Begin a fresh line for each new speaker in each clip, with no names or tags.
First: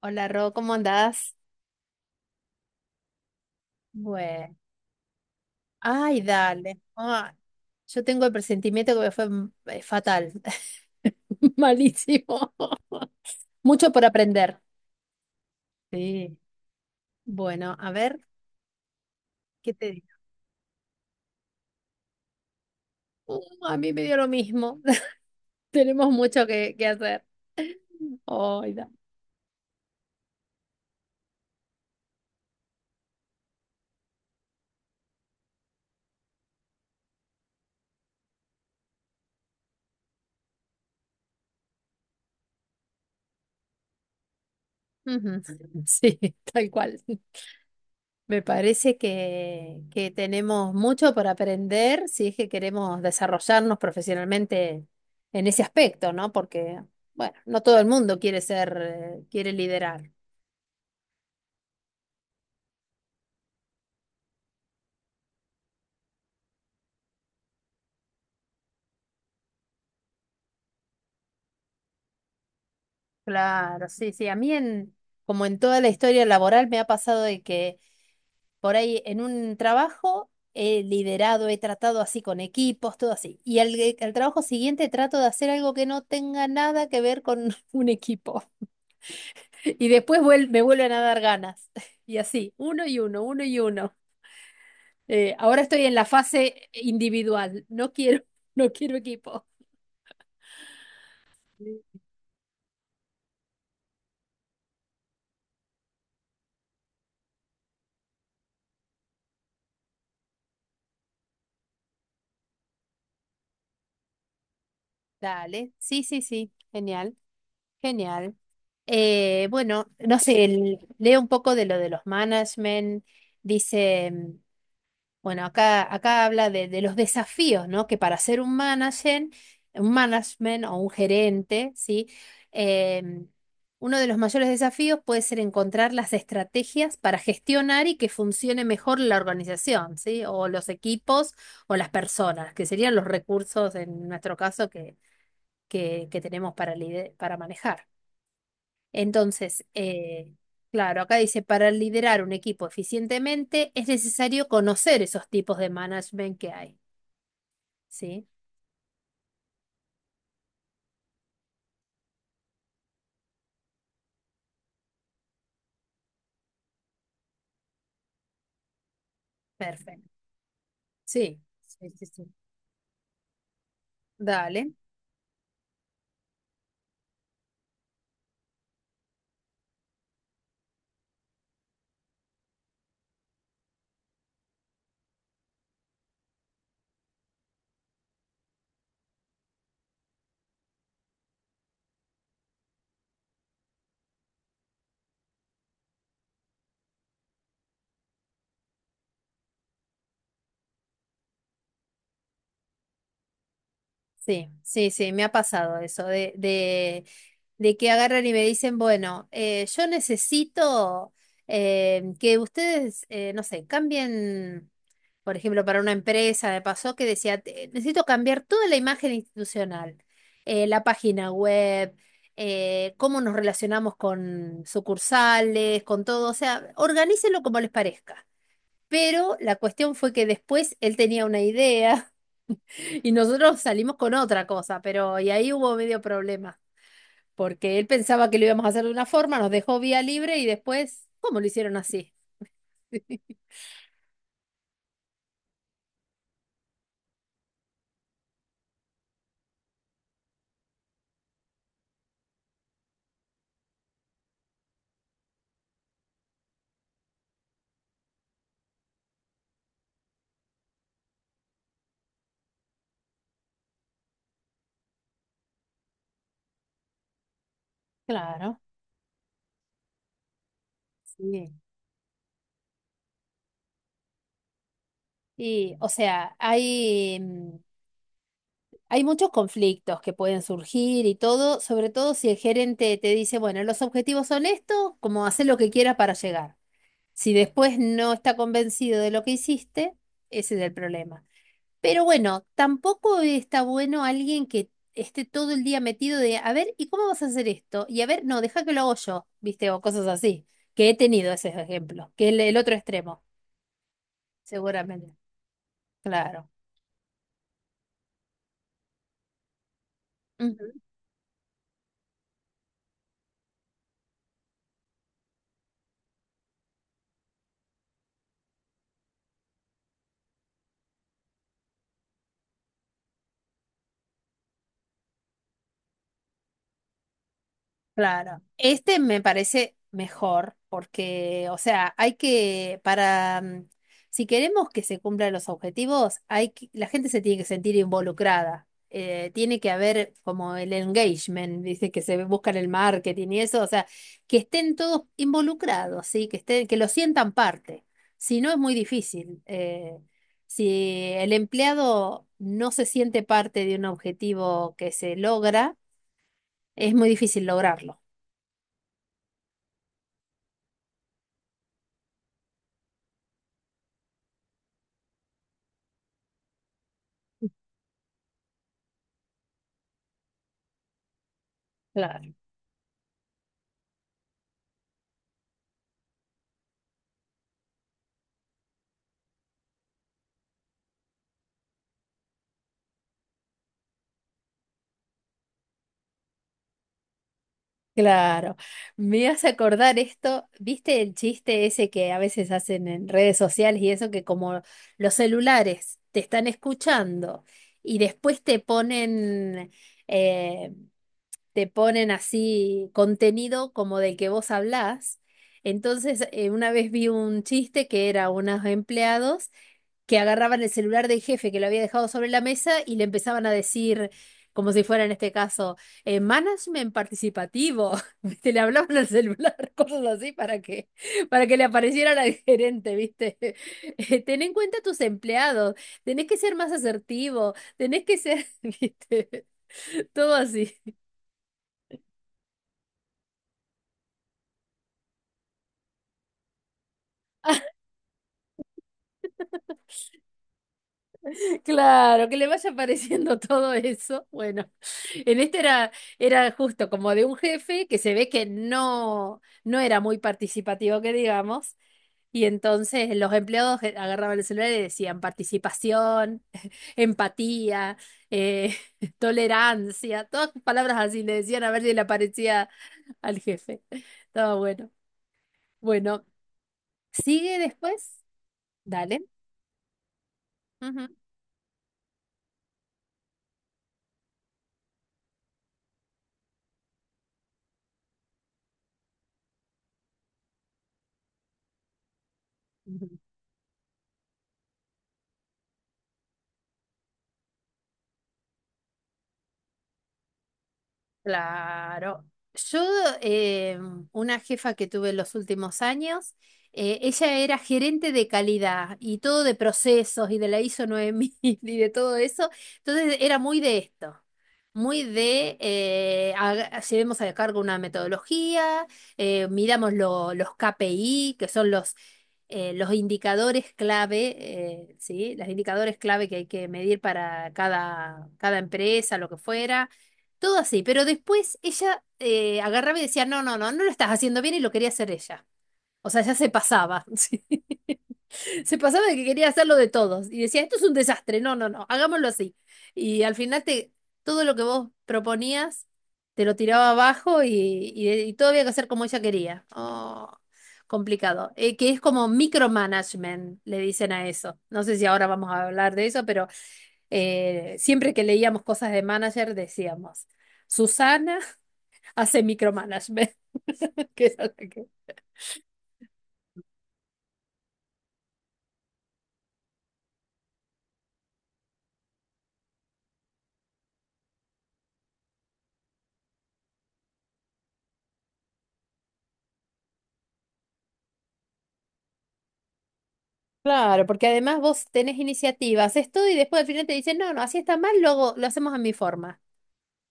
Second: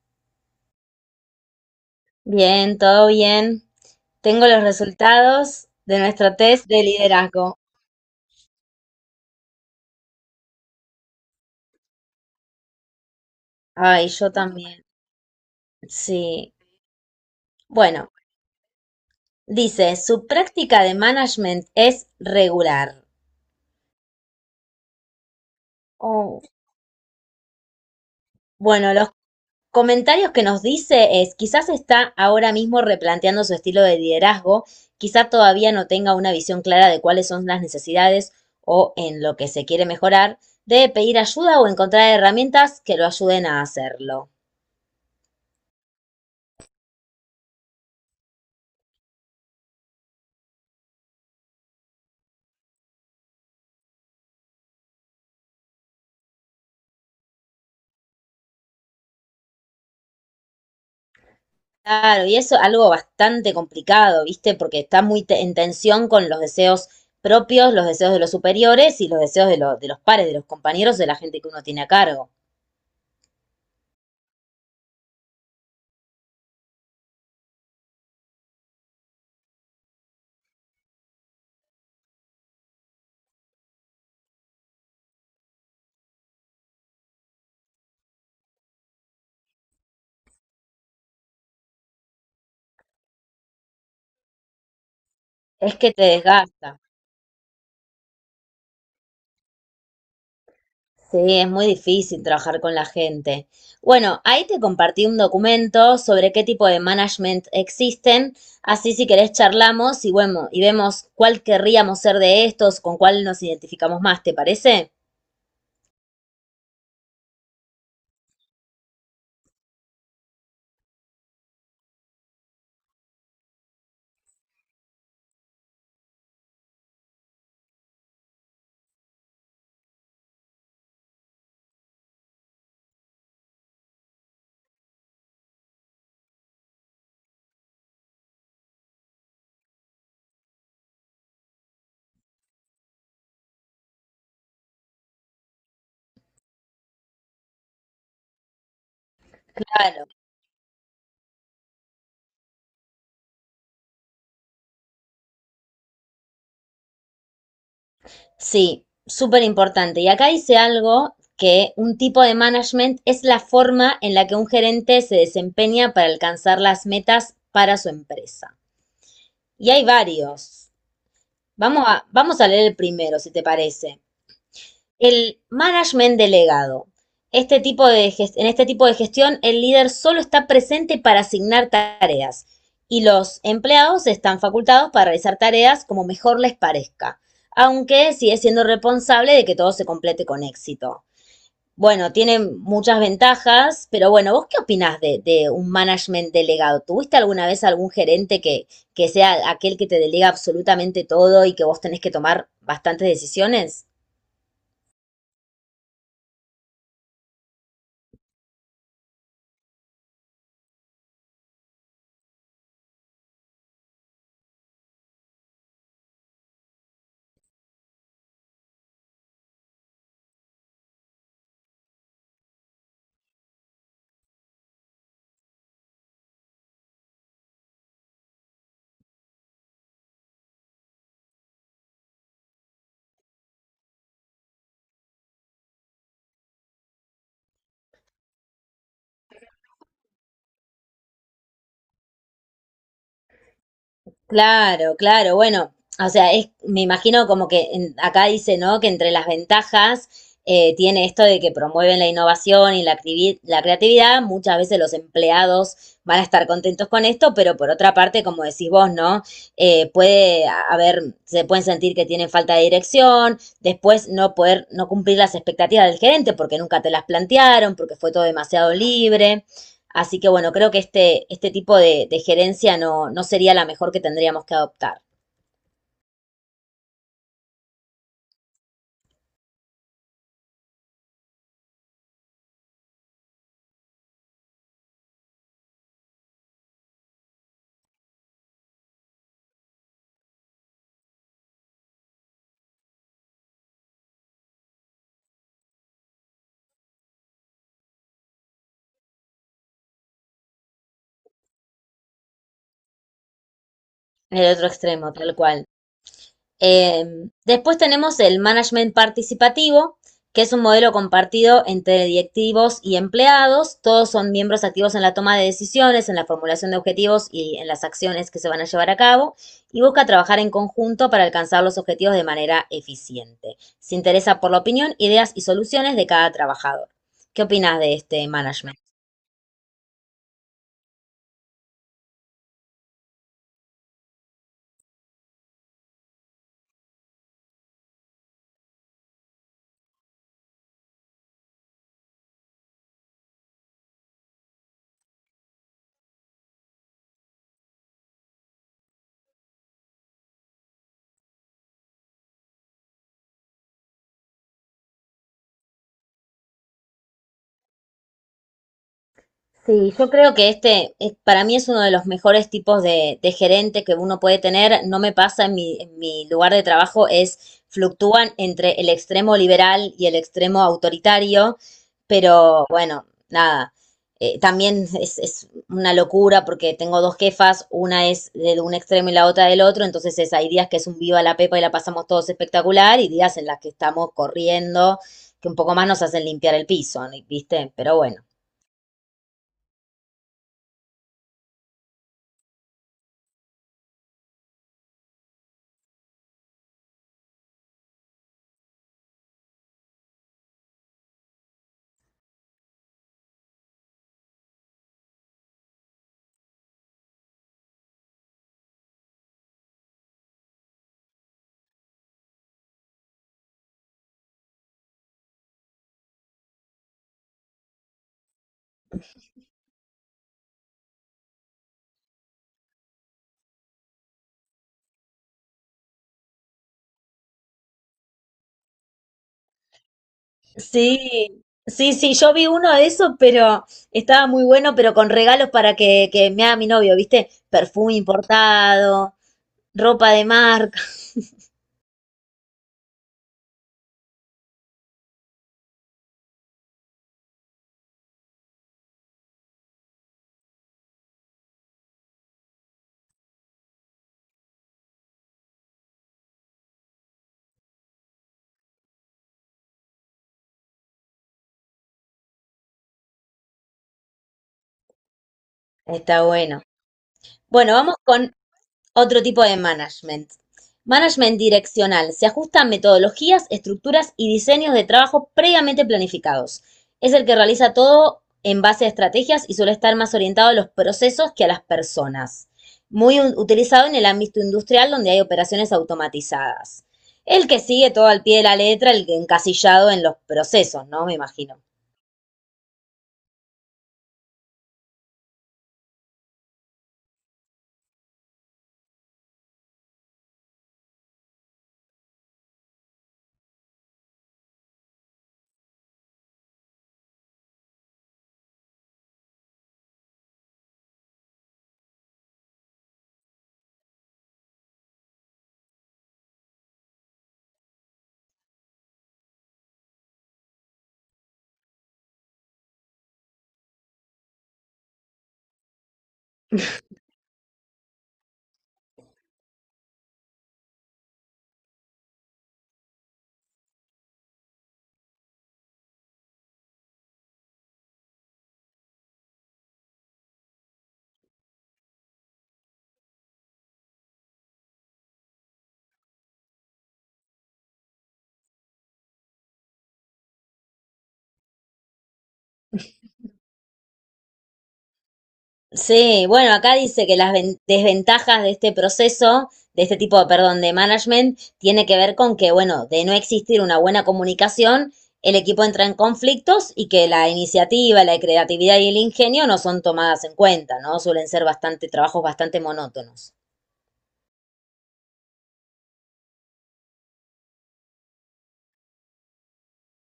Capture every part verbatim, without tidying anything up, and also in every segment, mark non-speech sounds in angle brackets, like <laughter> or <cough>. Hola, Ro, ¿cómo andás?
Bien, todo bien. Tengo
Bueno,
los resultados de
ay,
nuestro test
dale.
de
Ay,
liderazgo.
yo tengo el presentimiento que me fue mm, eh, fatal. <laughs> Malísimo. <laughs> Mucho por
Ay, yo
aprender.
también.
Sí.
Sí.
Bueno, a
Bueno,
ver, ¿qué te
dice,
digo?
su práctica de management es regular.
Uh, a mí me dio lo mismo. <laughs> Tenemos
Oh.
mucho que, que hacer. Ay, da.
Bueno, los comentarios que nos dice es, quizás está ahora mismo replanteando su estilo de liderazgo, quizás todavía no tenga una visión clara de cuáles son las necesidades o en lo que se quiere mejorar, debe pedir ayuda o encontrar herramientas que lo ayuden a hacerlo.
Ujú. Sí, <laughs> tal cual. Me parece que, que tenemos mucho por aprender si es que queremos desarrollarnos profesionalmente en ese aspecto, ¿no? Porque, bueno, no todo el mundo quiere ser, eh, quiere liderar.
Claro, y eso es algo bastante complicado, ¿viste? Porque está muy te- en tensión con los deseos propios, los deseos de los superiores y los deseos de, lo- de los pares, de los compañeros, de la gente que uno tiene a cargo.
Claro, sí, sí. A mí, en, como en toda la historia laboral, me ha pasado de que por ahí en un trabajo he liderado, he tratado así con equipos, todo así. Y al, al trabajo siguiente trato de hacer algo que no tenga nada que ver con <laughs> un equipo. Y después vuel- me vuelven a dar ganas. <laughs> Y así, uno y uno, uno y uno. Eh, ahora
Es
estoy
que
en la
te
fase
desgasta.
individual. No quiero, <laughs> no quiero equipo.
Sí, es muy difícil trabajar con la gente. Bueno, ahí te compartí un documento sobre qué tipo de management existen. Así si querés charlamos y bueno, y vemos cuál querríamos ser de estos, con cuál nos identificamos más, ¿te parece?
Dale. Sí, sí, sí. Genial, genial. Eh, bueno, no sé, el- leo un poco de lo de los management. Dice. Bueno, acá, acá habla de, de los desafíos, ¿no? Que para ser un manager, un management o un gerente, ¿sí? Em, Uno de los mayores desafíos puede ser encontrar las estrategias para gestionar y que funcione mejor la organización, ¿sí? O los equipos o las personas, que serían los recursos en nuestro caso que, que, que tenemos para, lide- para manejar. Entonces,
Claro.
eh, claro, acá dice, para liderar un equipo eficientemente es necesario conocer esos tipos de management que hay. ¿Sí?
Sí, súper importante. Y acá dice algo que un tipo de management es la forma en la que un gerente se desempeña para alcanzar las metas para su empresa. Y hay
Perfecto.
varios.
Sí,
Vamos
sí,
a,
sí, sí.
vamos a leer el primero, si te parece.
Dale.
El management delegado. Este tipo de gest- en este tipo de gestión, el líder solo está presente para asignar tareas y los empleados están facultados para realizar tareas como mejor les parezca, aunque sigue siendo responsable de que todo se complete con éxito. Bueno, tiene muchas ventajas, pero bueno, ¿vos qué opinás de, de un management delegado? ¿Tuviste alguna vez algún gerente que, que sea aquel que te delega absolutamente todo y que vos tenés que tomar bastantes decisiones?
Sí, sí, sí, me ha pasado eso de, de, de que agarran y me dicen, bueno, eh, yo necesito eh, que ustedes, eh, no sé, cambien. Por ejemplo, para una empresa, me pasó que decía: "Te- necesito cambiar toda la imagen institucional, eh, la página web, eh, cómo nos relacionamos con sucursales, con todo, o sea, organícelo como les parezca. Pero la cuestión fue que después él tenía una idea <laughs> y nosotros salimos con otra cosa, pero y ahí hubo medio problema, porque él pensaba que lo íbamos a hacer de una forma, nos dejó vía libre y después, ¿cómo lo hicieron así?" <laughs>
Claro, claro, bueno, o sea, es, me imagino como que en- acá dice, ¿no? Que entre las ventajas eh, tiene esto de que promueven la innovación y la, activi- la creatividad, muchas veces los empleados van a estar contentos con esto, pero por otra parte, como decís vos, ¿no? Eh, puede a- haber, se pueden sentir que tienen falta de dirección, después no poder, no cumplir las expectativas del gerente porque nunca te las plantearon, porque fue todo
Claro,
demasiado libre. Así que bueno, creo que este, este
sí.
tipo de, de gerencia no, no sería la mejor que tendríamos que adoptar.
Y, o sea, hay. Hay muchos conflictos que pueden surgir y todo, sobre todo si el gerente te dice, bueno, los objetivos son estos, como hacer lo que quieras para llegar. Si después no está convencido de lo que hiciste, ese es el problema. Pero bueno, tampoco está bueno alguien que esté todo el día metido de, a ver, ¿y cómo vas a hacer esto? Y a ver, no, deja que lo hago yo, ¿viste? O cosas así, que he tenido ese ejemplo, que es el el otro extremo,
El otro extremo,
seguramente.
tal cual.
Claro.
Eh, después tenemos el management participativo, que es un
Ujú.
modelo compartido entre directivos y empleados. Todos son miembros activos en la toma de decisiones, en la formulación de objetivos y en las acciones que se van a llevar a cabo. Y busca trabajar en conjunto para alcanzar los objetivos de manera eficiente. Se interesa por la opinión, ideas y soluciones de cada trabajador. ¿Qué opinas de este
Claro.
management?
Este me parece mejor porque, o sea, hay que, para, mm, si queremos que se cumplan los objetivos, hay que- la gente se tiene que sentir involucrada. Eh, tiene que haber como el engagement, dice que se busca en el marketing y eso, o sea, que estén todos involucrados, ¿sí? Que estén, que lo sientan parte. Si no, es muy difícil. Eh, si el empleado no se siente parte de un objetivo que se logra, es muy difícil lograrlo.
Sí, yo creo que este eh, para mí es uno de los mejores tipos de, de gerente que uno puede tener. No me pasa en mi, en mi lugar de trabajo, es fluctúan entre el extremo liberal y el extremo autoritario,
Claro,
pero bueno, nada. Eh, también es, es una locura porque tengo dos jefas, una es de un extremo y la otra del otro, entonces es, hay días que es un viva la pepa y la pasamos todos espectacular y días en las que estamos corriendo, que un poco más nos hacen limpiar el piso, ¿no? ¿Viste? Pero bueno.
claro. Me hace acordar esto, ¿viste el chiste ese que a veces hacen en redes sociales y eso que como los celulares te están escuchando y después te ponen, eh, te ponen así contenido como del que vos hablás? Entonces, eh, una vez vi un chiste que era unos empleados que agarraban el celular del jefe que lo había dejado sobre la mesa y le empezaban a decir, como si fuera en este caso, eh, management participativo. <laughs> ¿Viste? Le hablaban al celular, <laughs> cosas así para que, para que le apareciera la gerente, ¿viste? <laughs> Eh, Ten en cuenta a tus empleados, tenés que ser más asertivo, tenés que ser, <laughs> ¿viste? Todo así.
Sí, sí, sí, yo vi uno de esos, pero estaba muy bueno, pero con regalos para que, que me haga mi novio, ¿viste? Perfume importado, ropa de marca. <laughs>
Claro, que le vaya apareciendo <laughs> todo eso. Bueno, en este era, era justo como de un jefe que se ve que no, no era muy participativo, que digamos, y entonces los empleados e, agarraban el celular y decían participación, empatía, eh, <laughs> tolerancia, todas palabras así le decían a ver si le aparecía al jefe. Estaba bueno.
Está
Bueno,
bueno.
sigue
Bueno, vamos
después.
con otro
Dale.
tipo de management. Management direccional. Se ajusta a metodologías, estructuras y diseños de trabajo previamente planificados. Es el que realiza todo en base a estrategias y suele estar más orientado a los procesos que a las personas.
Ujú.
Muy utilizado en el ámbito industrial donde hay operaciones automatizadas. El que sigue todo al pie de la letra, el encasillado en los procesos, ¿no? Me imagino.
Claro. Yo, eh, una jefa que tuve en los últimos años, eh, ella era gerente de calidad y todo de procesos y de la I S O nueve mil <laughs> y de todo eso. Entonces era muy de esto, muy de eh, haga- llevemos a cargo una metodología, eh, miramos lo- los K P I, que son los, eh, los indicadores clave, eh, ¿sí? Los indicadores clave que hay que medir para cada, cada empresa, lo que fuera todo así, pero después ella eh, agarraba y decía, no, no, no, no lo estás haciendo bien y lo quería hacer ella. O sea, ya se pasaba, <laughs> sí. Se pasaba de que quería hacerlo de todos. Y decía, esto es un desastre, no, no, no, hagámoslo así. Y al final te, todo lo que vos proponías te lo tiraba abajo y, y, y todo había que hacer como ella quería. Oh, complicado. Eh, que es como micromanagement, le dicen a eso. No sé si ahora vamos a hablar de eso, pero eh, siempre que leíamos cosas de manager decíamos. Susana hace micromanagement. <laughs> Que es algo que-
Sí, bueno, acá dice que las ven- desventajas de este proceso, de este tipo, perdón, de management, tiene que ver con que, bueno, de no existir una buena comunicación, el equipo entra en conflictos y que la iniciativa, la creatividad y el ingenio no son tomadas en cuenta, ¿no? Suelen ser bastante trabajos bastante monótonos.
claro, porque además vos tenés iniciativa, haces todo y después al final te dicen, no, no, así está mal, luego lo hacemos a mi forma.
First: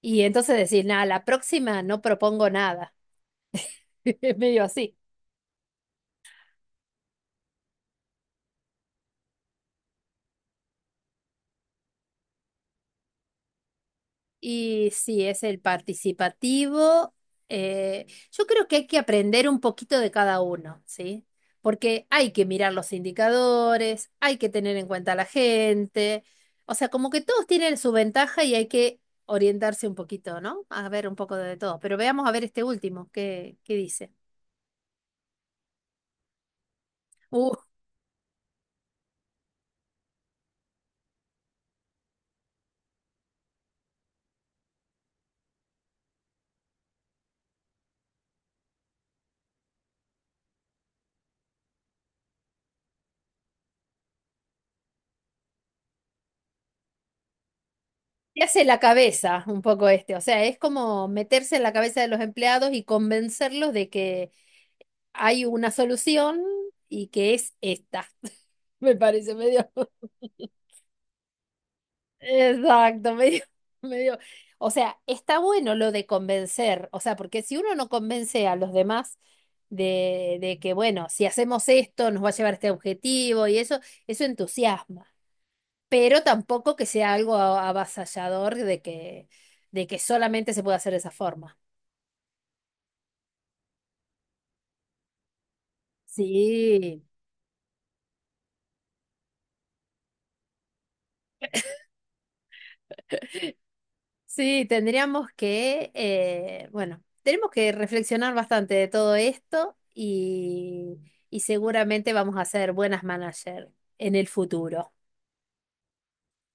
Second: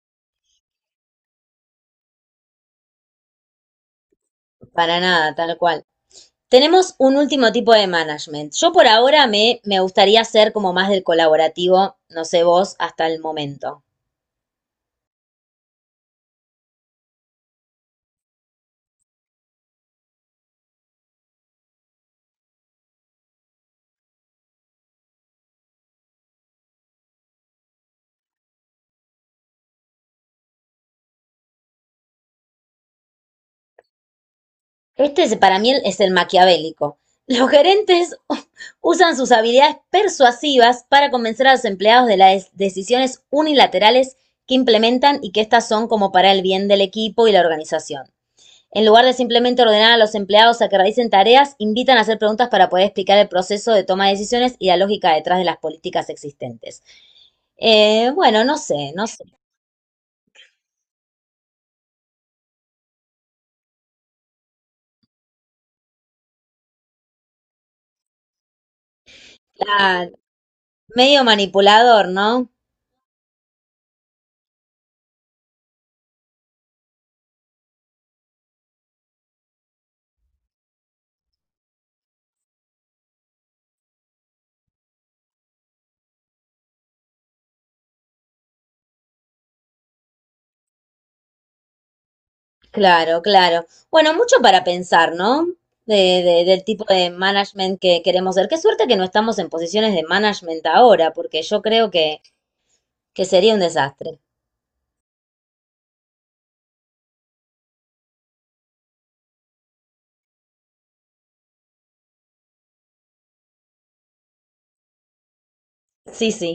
Y entonces decís, nada, la próxima no propongo nada. <laughs> Es medio así.
Para nada, tal cual. Tenemos un último tipo de management. Yo por ahora me, me gustaría ser como más del colaborativo, no sé vos, hasta el momento.
Y sí, es el participativo. Eh, yo creo que hay que aprender un poquito de cada uno, ¿sí? Porque hay que mirar los indicadores, hay que tener en cuenta a la gente. O sea, como que todos tienen su ventaja y hay que orientarse un poquito, ¿no? A ver un poco de todo. Pero veamos a ver este último, ¿qué, qué dice?
Este es- para mí es el maquiavélico. Los
Uh,
gerentes <laughs> usan sus habilidades persuasivas para convencer a los empleados de las decisiones unilaterales que implementan y que estas son como para el bien del equipo y la organización. En lugar de simplemente ordenar a los empleados a que realicen tareas, invitan a hacer preguntas para poder explicar el proceso de toma de decisiones y la lógica detrás de las políticas existentes. Eh, bueno,
Te
no
hace la
sé, no sé.
cabeza un poco este. O sea, es como meterse en la cabeza de los empleados y convencerlos de que hay una solución y que es esta. Me parece medio, <laughs>
Claro, medio manipulador, ¿no?
exacto, medio, medio. O sea, está bueno lo de convencer, o sea, porque si uno no convence a los demás de, de que, bueno, si hacemos esto, nos va a llevar a este objetivo y eso, eso entusiasma. Pero tampoco que sea algo a- avasallador de que, de que solamente se puede hacer de esa forma.
Claro, claro. Bueno, mucho para pensar, ¿no? De, de- del tipo
Sí.
de management que queremos ser. Qué suerte que no estamos en posiciones de management ahora, porque yo creo que, que sería un desastre.
Sí, tendríamos que, eh, bueno, tenemos que reflexionar bastante de todo esto y, y seguramente vamos a ser buenas managers en el futuro.
Sí, sí.